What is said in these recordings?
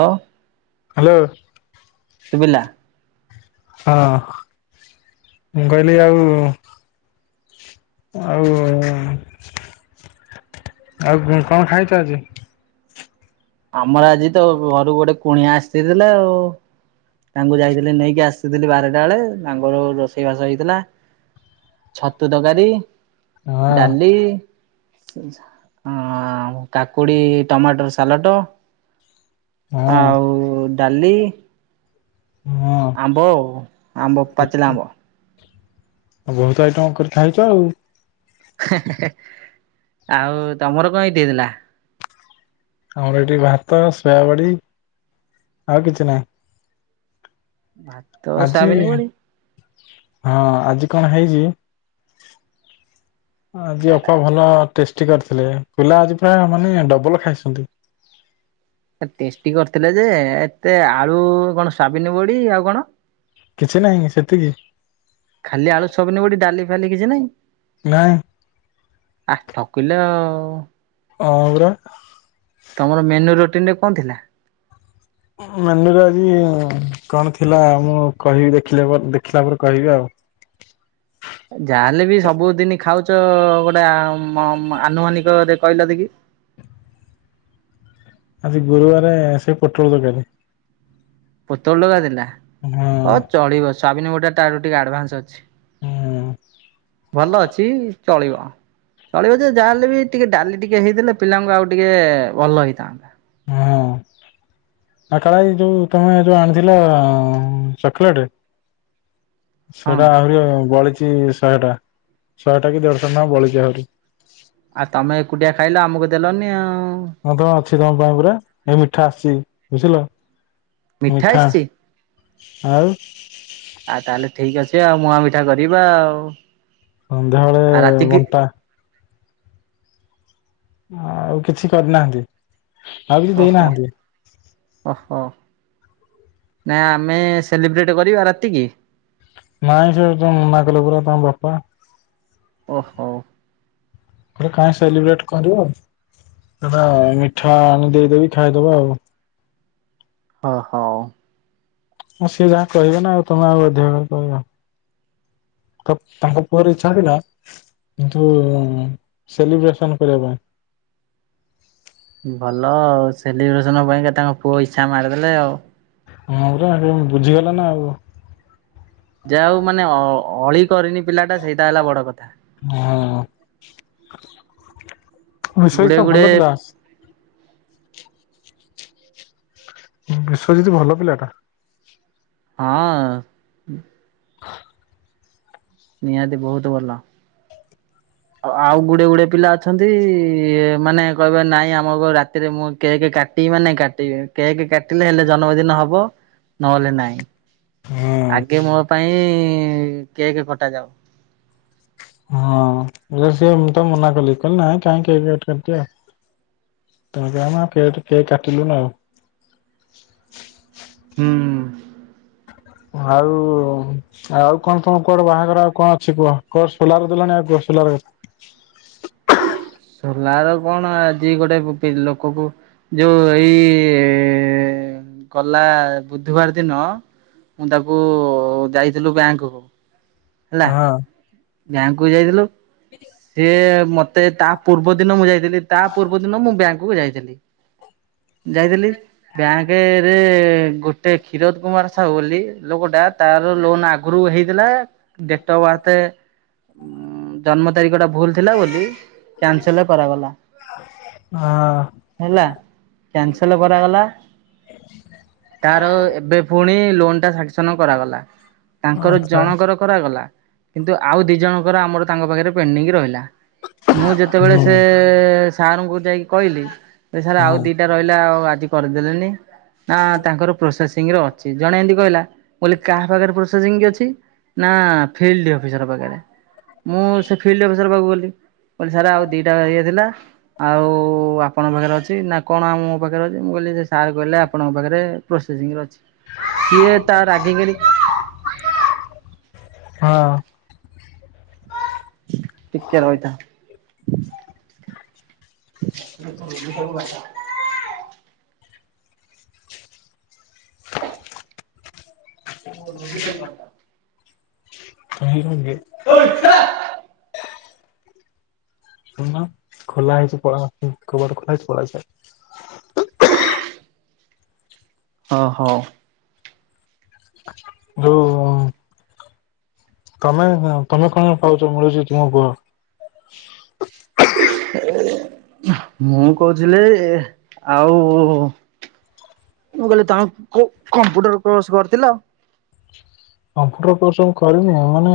ହଁ ଅ ଶୁଭିଲା ହଁ ମୁଁ କହିଲି ଆଉ ଆଉ ଆଉ କ କଣ ଖାଇଛ ଆଜି? ଆମର ଆଜି ତ ଘରୁ ଗୋଟେ କୁଣିଆ ଆସିଥିଲେ ଆଉ ତାଙ୍କୁ ଯାଇଥିଲି ନେଇକି ଆସିଥିଲି ବାରଟା ବେଳେ ତାଙ୍କର ରୋଷେଇ ବାସ ହେଇଥିଲା। ଛତୁ ତକାରୀ, ହଁ ଡାଲି ଅଁ କାକୁଡି ଟମାଟୋ ର ସାଲଟ ହଁ ଆଉ ଡାଲି ହଁ ଆମ୍ବ ଉ ଆମ୍ବ ପାଚିଲ ଆମ୍ବ ବହୁତ ଆଇଟମ କରି ଖାଇଛ ଆଉ ହେଁ ହେଁ ହେଁ ଆଉ ତମର କଣ ଏଇଠି ହେଇଥିଲା ଆମର ଏଠି ଭାତ ଶୋୟାବଡି ଆଉ କିଛି ନାହିଁ। ଭାତ ଆଜି ସୋୟାବିନ ବଡି। ହଁ ଆଜି କଣ ହେଇଛି ଆଜି ଅପା ଭଲ ଟେଷ୍ଟ୍ ଟି କରିଥିଲେ ପିଲା ଆଜି ପ୍ରାୟ ମାନେ ଡବଲ ଖାଇଛନ୍ତି। ଟେଷ୍ଟି କରିଥିଲେ ଯେ ଏତେ ଆଳୁ କଣ ସ୍ୱାବିନ ବଡି ଆଉ କଣ? କିଛି ନାହିଁ ସେତିକି ଖାଲି ଆଳୁ ସବିନ ବଡ଼ି ଫାଲି କିଛି ନହିଁ? ନାଇଁ ଆ ଠକିଲ ଆଉ ଆର ତମର ମେନୁ ରୋଟିନ ରେ କଣ ଥିଲା? ଅଁହଁ ମେନୁ ଆଜି କଣ ଥିଲା ମୁଁ କହିବି ଦେଖିଲ ପର୍ ଦେଖିଲା ପରେ କହିବି ଆଉ। [inaudible] ଯାହାେଲେ ବି ସବୁଦିନି ଖାଉଛ ଗୋଟେ ଅମ୍ ଆନୁମାନିକରେ କହିଲ ଦେ କି ଆଜି ଗୁରୁବାର ସେ ପୋଟଳ ତରକାରୀ। ପୋତଳ ଟଗା ଦେଲା ହଁ ହଉ ଚଳିବ ସ୍ୱାବିନ ଗୋଟା ଟ ଟିକେ ଆଡ଼ଭାନ୍ସ ଅଛି। ହୁଁ ଭଲ ଅଛି ଚଳିବ। ଚଳିବ ଯେ ଯାହାହେଲେ ବି ଟିକେ ଡ଼ାଲି ଟିକେ ହେଇଥିଲେ ପିଲାଙ୍କୁ ଆଉ ଟିକେ ଭଲ ହେଇଥାନ୍ତା। ହୁଁ। ଆ କାଳାଇ ଯୋଉ ତମେ ଯୋଉ ଆଣିଥିଲ ଚକୋଲେଟ ହଁ ସେଟା ଆହୁରି ବଳିଛି ଶହେଟା ଶହେଟା କି ଦେଢ଼ଶହ ଙ୍କ ବଳିଛି ଆହୁରି। ଆଉ ତମେ ଏକୁଟିଆ ଖାଇଲ ଆମକୁ ଦେଲନି। ହଁ ତମ ଅଛି ତମ ପାଇଁ ପରା ଏ ମିଠା ଆସିଛି ବୁଝିଲ। ମିଠା ଆସିଚି। ଆଉ ଯିବା ମୁହାଁ ମିଠା କରିବା ଆଉ। ଆଉ ସନ୍ଧ୍ୟାବେଳେ ରାତିକି ବଣ୍ଟା ଆଉ କିଛି କରିନାହାନ୍ତି ଆଉ କିଛି ଓହୋ ଦେଇନାହାନ୍ତି। ଓହୋ ନା ଆମେ ସେଲିବ୍ରେଟ କରିବା ରାତି କି। ନାଇଁ ସେ ତ ମନା କଲେ ପୁରା ତାଙ୍କ ବାପା। ଓହୋ। କହିଲି କାଇଁ ସେଲିବ୍ରେଟ କରିବ ସେଟା ମିଠା ଆଣି ଦେଇଦେବି ଖାଇଦବା ଆଉ। ହ ହଉ। ଆଉ ସିଏ ଯାହା କହିବ ନା ଆଉ ତମେ ଆଉ ଅଧିକ କହିବ। ତ ତାଙ୍କ ପୁଅର ଇଛାଥିଲା କିନ୍ତୁ ସେଲିବ୍ରେସନ କରିବା ପାଇଁ। ଭଲ ଆଉ ସେଲିବ୍ରେସନ ପାଇଁକା ତାଙ୍କ ପୁଅ ଇଚ୍ଛା ମାରିଦେଲେ ଆଉ। ହୁଁ ର ହୁଁ ବୁଝିଗଲା ନା ଆଉ। ଯାହା ହଉ ମାନେ ଅ ଅଳି କରିନି ପିଲାଟା ସେଇଟା ହେଲା ବଡ଼ କଥା। ହଁ ଶ ଗୁଡେ ତ ଗୁଡେ ଭଲ କିଲାସ ବିଶ୍ୱଜିତ୍ ଭଲ ପିଲା ଟା। ହଁ। ନିହାତି ବହୁତ ଭଲ। ଆଉ ଗୁଡ଼େ ଗୁଡ଼େ ପିଲା ଅଛନ୍ତି ମାନେ କହିବା ନାଇଁ ଆମକୁ ରାତିରେ ମୁଁ କେକ୍ କାଟିବି ମାନେ କାଟିବେ କେକ୍ କାଟିଲେ ହେଲେ ଜନ୍ମଦିନ ହବ। ନହେଲେ ନାଇଁ ହୁଁ ଆଗେ ମୋ ପାଇଁ ଇଁ କେକ୍ କଟା ଯାଉ। ହଁ ଜସି ମୁ ତ ମନା କଲି କହିଲି ନା କାହିଁ କେକ୍ କାଟି ତାପ ଆମ କେକ୍ କେକ୍ କାଟିଲୁ ନା ଆଉ ହୁଁ। ଆଉ ଆଉ କଣ ତଣ କୋଡ଼ ବାହାଘର ଆଉ କଣ ଅଛି କୁହ କୋ ସୋଲାର ଦେଲଣି ଆଉ [unintelligible] ସୋଲାର କଣ ଆଜି ଗୋଟେ ପି ଲୋକକୁ ଯୋଉ ଏଇ ଗଲା ବୁଧୁବାର ଦିନ। ମୁଁ ତାକୁ ଯାଇଥିଲୁ ବ୍ୟାଙ୍କକୁୁ ହଁ। ବ୍ୟାଙ୍କ କୁ ଯାଇଥିଲୁ। ସିଏ ମତେ ତା ପୂର୍ବ ଦିନ ମୁଁ ଯାଇଥିଲି ତା ପୂର୍ବ ଦିନ ମୁଁ ବ୍ୟାଙ୍କକୁ ଯାଇ ଥିଲି ଯାଇଥିଲି ବ୍ୟାଙ୍କରେ ଗୋ ଟେ କ୍ଷୀରୋଦ କୁମାର ସାହୁ ବୋଲି ଲୋକଟା ତାର ଲୋନ୍ ଆଗରୁ ହେଇଥିଲା ଡ଼େଟଫ ବାର୍ଥ ଜନ୍ମ ତାରିଖ ଟା ଭୁଲ ଥିଲା ବୋଲି କ୍ୟାନସେଲ କରାଗଲା। ହଁ ହେଲା କ୍ୟାନସଲ କରାଗଲା। ତାର ଏବେ ପୁଣି ଲୋନ ଟା ସାକସନ୍ କରାଗଲା। ତାଙ୍କର ଆଚ୍ଛା ଜଣଙ୍କର କରାଗଲା କିନ୍ତୁ ଆଉ ଦି ଜଣଙ୍କର ଆମର ତାଙ୍କ ପାଖରେ ପେଣ୍ଡିଂ ରହିଲା। ମୁଁ ଯେତେବେଳେ ସେ ହୁଁ ସାର୍ଙ୍କୁ ଯାଇକି କହିଲି ସାର୍ ଆଉ ଦିଟା ରହିଲା ଆଉ ଆଜି କରିଦେଲେଣିି ନା ତାଙ୍କର ପ୍ରୋସେସ ସିଂରେ ଅଛି ଜଣେ ଏମିତି କହିଲା ମୁଁ କହିଲି କାହା ପାଖରେ ପ୍ରୋସ ସିଂରେ ଅଛି ନା ଫିଲ୍ଡ ଅଫିସର ପାଖରେ ମୁଁ ସେ ଫିଲ୍ଦ ଅଫିସର ପାଖକୁ ଗଲି। କିହିଲି ସାର ଆଉ ଦିଟା ଇଏ ଥିଲା ଆଉ ଆପଣଙ୍କ ପାଖରେ ଅଛି ନା କଣ ମୋ ପାଖରେ ଅଛି ମୁଁ କହିଲି ସେ ସେ ସାର କହିଲେ ଆପଣଙ୍କ ପାଖରେ ପ୍ରୋସେସିଂ ରେ ଅଛି କିଏ ତା ରାଗିକିରି [unintelligible] ହଁ। ଟିକ ରଇଥା। ସବୁଛ [inaudible] ଓ ଭମାଟ [inaudible] ହ [inaudible] ଖୋଲା ହେଇଛି ପଳା କବା ଖୋଲା ହେଇଛି ପଳେଇ ଆସ। ହଁ ହଉ। ଯୋଉ ତମେ ତମେ କଣ ପାଉଛ ମିଳୁଛି ତୁମ କୁହ? [inaudible] ମୁଁ କହୁଥିଲି ଇ ଆଉ ମୁଁ କହିଲି ତାଙ୍କୁ କମ୍ପୁଟର କୋର୍ସ କରିଥିଲ। କମ୍ପୁଟର କୋର୍ସ ମୁଁ କରିନି ମାନେ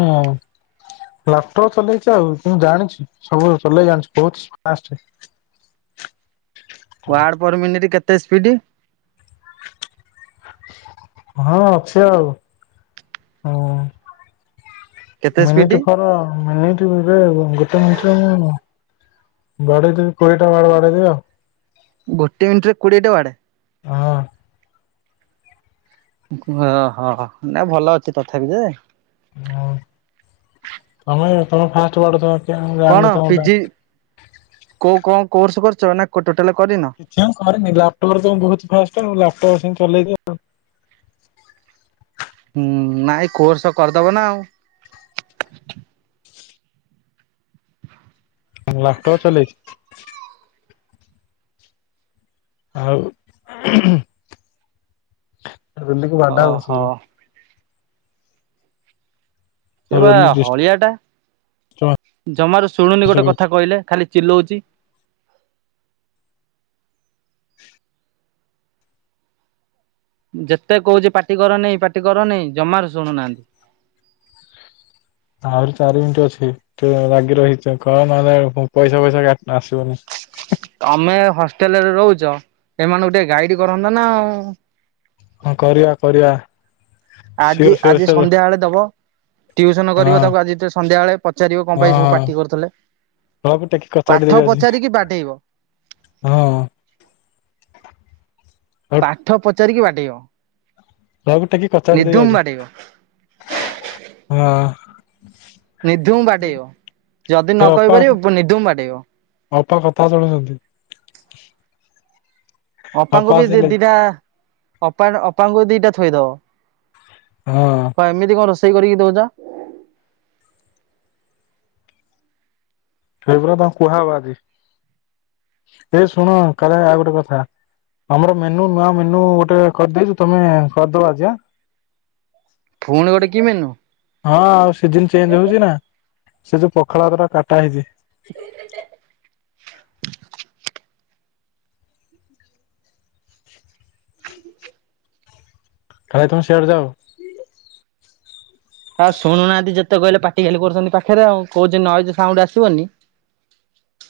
ଲାପଟପ ଚଲେଇଛି ଆଉ ମୁ ଜାଣିଛି ସବୁ ଚଲେଇ ଜାଣିଛି ବହୁତ ଫାଷ୍ଟ ହ [unintelligible] ୱାଡ ଫର ମିନିଟ କେତେ ସ୍ପିଡ? ହଁ ଅଛ ଆଉ କେତେ ହଁ। ସ୍ପିଡ ମିନିଟ ଫର ମିନି ରେ ଗୋଟେ ମିଟିରେ ବାଡେଇଦେବି କୋଇଟା ବାଡ ବାଡେଇଦେବି ଆଉ। ଗୋଟେ ମିନିଟରେ କୋଡିଏଟା ବାଡେ ହଁ। ଓ ହହଁ ନାଇଁ ଭଲ ଅଛି ତଥାପି ଯେ ହ ତମେ ତମ ଫାଷ୍ଟ ବାଡଉଚ ମୁଁ କଣ ଜାନନୀ ତମଟା। ପିଜି କୋଉ କଣ କୋର୍ସ କରୁଛ ନା କ କିଛି ଆଉ କରିନି ଲାପଟପରେ ତମେ ବହୁତ ଫାଷ୍ଟ ଲାପଟପ ସେମି ଚଲେଇ ବି ଆଉ ହୁଁ ନାଇଁ କୋର୍ସ କରିଦବ ନା ଆଉ। ଲାପଟପ ଚଲେଇଛି। ଆଉ ବିଲୁକୁ ବାଡା ଓହୋ ହଉଚି। ସେ ବା ରୋଲି ହଳିଆ ଟା ଡିଷ୍ଟର୍ବାନ୍ସ ଜମାରୁ ଶୁଣୁନି ଗୋଟେ କରୁଛି। କଥା କହିଲେ ଖାଲି ଚିଲଉଛି। ଯେତେ କହୁଛି ପାଟିକରନେଇ ପାଟିକରନେଇ ଜମାରୁ ଶୁଣୁନାହାନ୍ତି। [unintelligible] ଆହୁରି ଚାରି ମିନିଟ ଅଛି ଟେ ଲାଗି ରହିଛ କହ ନହେଲେ ପଇସା ଫଇସାା ଆସିବନି? ତମେ ହଷ୍ଟେଲରେ ରହୁଛ ଏମାନଙ୍କୁ ଟିକେ ଗାଇଡ କରନ୍ତ ନା ଆଉ। ହ କରିବା କରିବା। ଆଜି ସିଓର ସିଓର ଆଜି ସିଓର ସନ୍ଧ୍ୟା ବେଳେ ଦବ। ଟିଉସନ କରିବ ହଁ ତାକୁ ଆଜିଟିକେ ସନ୍ଧ୍ୟା ବଳେ ପଚାରିବ କଣ ପାଇଁ ସବୁ ପାର୍ଟି କରୁଥିଲେ। ହମୁଁ ଟେକି ପାଠ କଚାଡି ଆଜି ପଚାରିକି ବାଡେଇବ। ହଁ? ପାଠ ପଚାରିକି ବାଡ଼େଇବୁ। ତାକୁ ଟେକିକି କଚାଡିଦେବି ଆଜି ହଁ? ନିଧୁମ ବାଡେଇବ ଯଦି ନ କହିପାରିବ ପୁଣି ନିଧୁମ ବାଡେଇବ। ଅଳ୍ପ କଥା ଶୁଣୁଚନ୍ତି। ଅପାଙ୍କୁ ବିି ଦି ଦିଟା ଅପା ନ ଅପାଙ୍କୁ ବି ଦିଇଟା ଥୋଇଦବ। ହଁ କଣ ଏମିତି କଣ ରୋଷେଇ କରିକି ଦୋଉଚ। ସେଗୁରା ତାଙ୍କୁ କୁହା ହବ ଆଜି ଏ ଶୁଣ କାଳେ ଆଉ ଗୋଟେ କଥା। ଆମର ମେନୁ ନୂଆ ମେନୁ ଗୋଟେ କରିଦେଇଚୁ ତମେ କରିଦବା ଆଜି ଆଁ। ଫୁଣି ଗୋଟେ କି ମେନୁ? ହଁ ଆଉ ସିଜନ ଚେଞ୍ଜ ହୋଉଚିନା ସେ ଯୋଉ ପଖାଳ ଭାତଟା କାଟା ହେଇଚି। [inaudible] ଖାଇବା ତମେ ସିଆଡେ ଯାଅ? ଆ ଶୁଣୁନାହାନ୍ତି ଯେ ଯେତେ କହିଲେ ପାଟି ଖାଲି କରୁଚନ୍ତି ପାଖେରେ ଆଉ କୋହୁଚି ନଏଜ ସାଉଣ୍ଡ ଆସିବନି।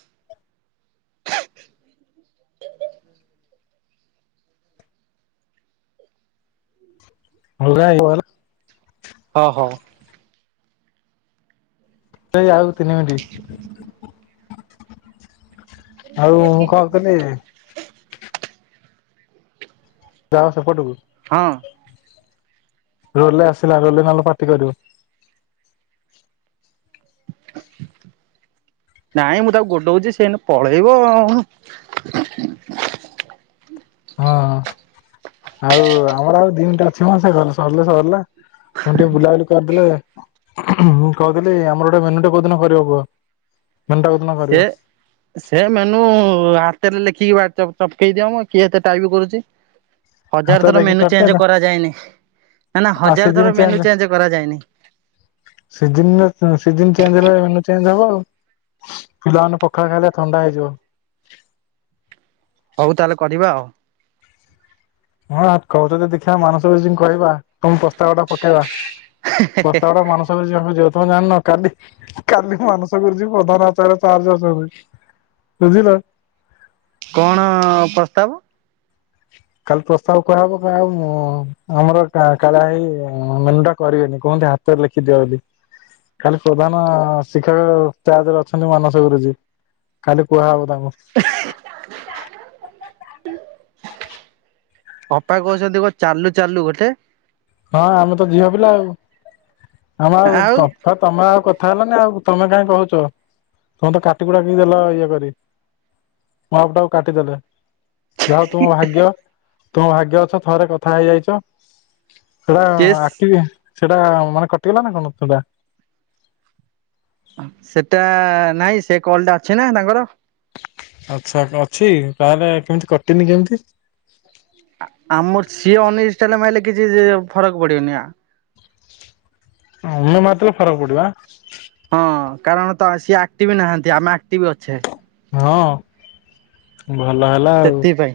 [inaudible] ଅଲଗା। [unintelligible] ଅଂ ହଉ। ସେଇ ଆଉ ତିନି ମିନଟି। ଆଉ ମୁଁ କଣ କଲି ଯାଅ ସେପଟକୁ। ହଁ। ରୋଲରେ ଆସିଲା ରୋଲେ ନହେଲେ ପାଟି କରିବ। [inaudible] ନାଇଁ ମୁଁ ତାକୁ ଗୋଡ଼ଉଚି ସିଏ ଏଇନେ ପଳେଇବ। ହଁ। ଆଉ ଆମର ଆଉ ଦି ମିନିଟ ଅଛି ମ ସେ ଗଲେ ସରିଲେ ସରିଲା। ହୁଁ ଟିକେ ବୁଲାବୁଲି କରିଦେଲେ ହୁଁ ହୁଁ ମୁଁ କୋହୁଥିଲି ଆମର ଗୋଟେ ଭେନୁଟେ କୋଉଦିନ କରିବ କୁହ? ମେନୁ ଟା କୋଉଦିନ ସେ କରିବ ସେ ମେନୁ ଆର୍ ତେଲରେ ଲେଖିକି ବା ଚପ ଚପକେଇ ଦିଅମ କିଏ ଏତେ ଟାଇପ କରୁଚି। ହଜାରେ ହାତରେ ଥର ଲେଖି ମେନୁ ଚେଞ୍ଜ ଚଟକେଇଲା କରାଯାଏନି। ନା ନା ଆଉ ହଜାରେ ଥର ମେନୁ ଚେଞ୍ଜ କରାଯାଏନି। ସିଜନର ଅ ସିଜନ ଚେଞ୍ଜ ହେଲା ବେଳେ ମେନୁ ଚେଞ୍ଜ ହବ ଆଉ। ପିଲାମାନେ ପଖାଳ ଖାଇଲେ ଥଣ୍ଡା ହେଇଯିବ। ହୋଉ ତାହେଲେ କଢିବା ଆଉ। ହଁ କରୁ ଯଦି ଦେଖିଆ ମାନସ ଗୁରୁଜୀଙ୍କୁ କହିବା। ତମ ପ୍ରସ୍ତାବଟା ପକେଇବା ପ୍ରସ୍ତାବଟା ମାନସ ଗୁରୁଜୀଙ୍କୁ ଯିବ। ତମେ ଜାଣିନ କାଲି କାଲି ମାନସ ଗୁରୁଜି ପ୍ରଧାନ ଆଚାର୍ଯ୍ୟର ଚାର୍ଜରେ ଅଛନ୍ତୁ। ବୁଝିଲ। କଣ ପ୍ରସ୍ତାବ? କାଲି ପ୍ରସ୍ତାବ କୁହାହବ କୁହାହବ ମୋ ମନର କା କାଲା ହେଇ ଏଁ ମେନୁଟା କରିବେନି କଁ ହେ ଏଟା ହାତରେ ଲେଖିଦିଅ ବୋଲି। କାଲି ପ୍ରଧାନ ଶିକ୍ଷକ ଚାର୍ଜରେ ଅଛନ୍ତି ମାନସ ଗୁରୁଜୀ କାଲି କୁହାହବ ଦମ ଅପା କୋହୁଚନ୍ତି କ ଚାଲୁ ଚାଲୁ ଗୋଟେ। ହଁ ଆମେ ତ ଝିଅ ପିଲା ଆଉ। ଆମେ ଆଉ ତ ଆଉ ତମେ ଆଉ କଥା ହେଲାନି ଆଉ ତମେ କାଇଁ କୋହୁଚ ତମେ ତ କାଟିକୁଟାକି ଦେଲ ଇଏ କରି। ମଅ ପଟାକୁ କାଟିଦେଲେ। ଯାହା ହୋଉ ତୁମ ଭାଗ୍ୟ ତୁମ ଭାଗ୍ୟ ଅଛ ଥରେ କଥା ହେଇଯାଇଚ। ପୁରା ସିଏ ଆକଟଭି ସେଟା ମାନେ କଟିଗଲା ନା କଣ ସେଟା? ସେଟା ଆ-ନାହିଁ ସେ କଲ ଟା ଅଛି ନା ତାଙ୍କର। ଆଚ୍ଛା ଅଛି ତାହେଲେ କେମିତି କଟିନି କେମିତି? ଆମର ସିଏ ଅନିଷ୍ଟାଲ ମାଇଲେ କିଛି ଫରକ୍ ପଡିବନି ଆ ଆମେ ମାରିଦବୁ ଫରକ୍ ପଡିବ ଆ କାରଣ ତ ସିଏ ଆକ୍ଟିଭ ନାହାନ୍ତି ଆମେ ଆକ୍ଟିଭ ଅଛେ। ହଁ ଭଲ ହେଲା ଆଉ। ସେଥିପାଇଁ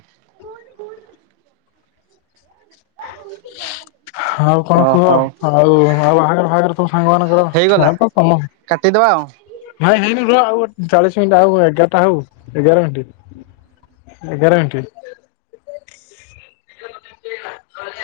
ଆଉ କଣ ଓ ଖବର ହଉ ଆଉ ଆଉ ବାହାଘର ପାହାଘର ସୁ ସାଙ୍ଗ ମାନଙ୍କର ଯ ହେଇଗଲା କାଟିଦବା ଆଉ। ନାଇଁ ହେଇନି ଆଉ ଗୋ ଚାଳିଶ ମିନିଟ ଆଉ ଏଗାରଟା ହଉ ଏଗାର ମିଣ୍ଟି। ଏଗାର ମିଣ୍ଟି।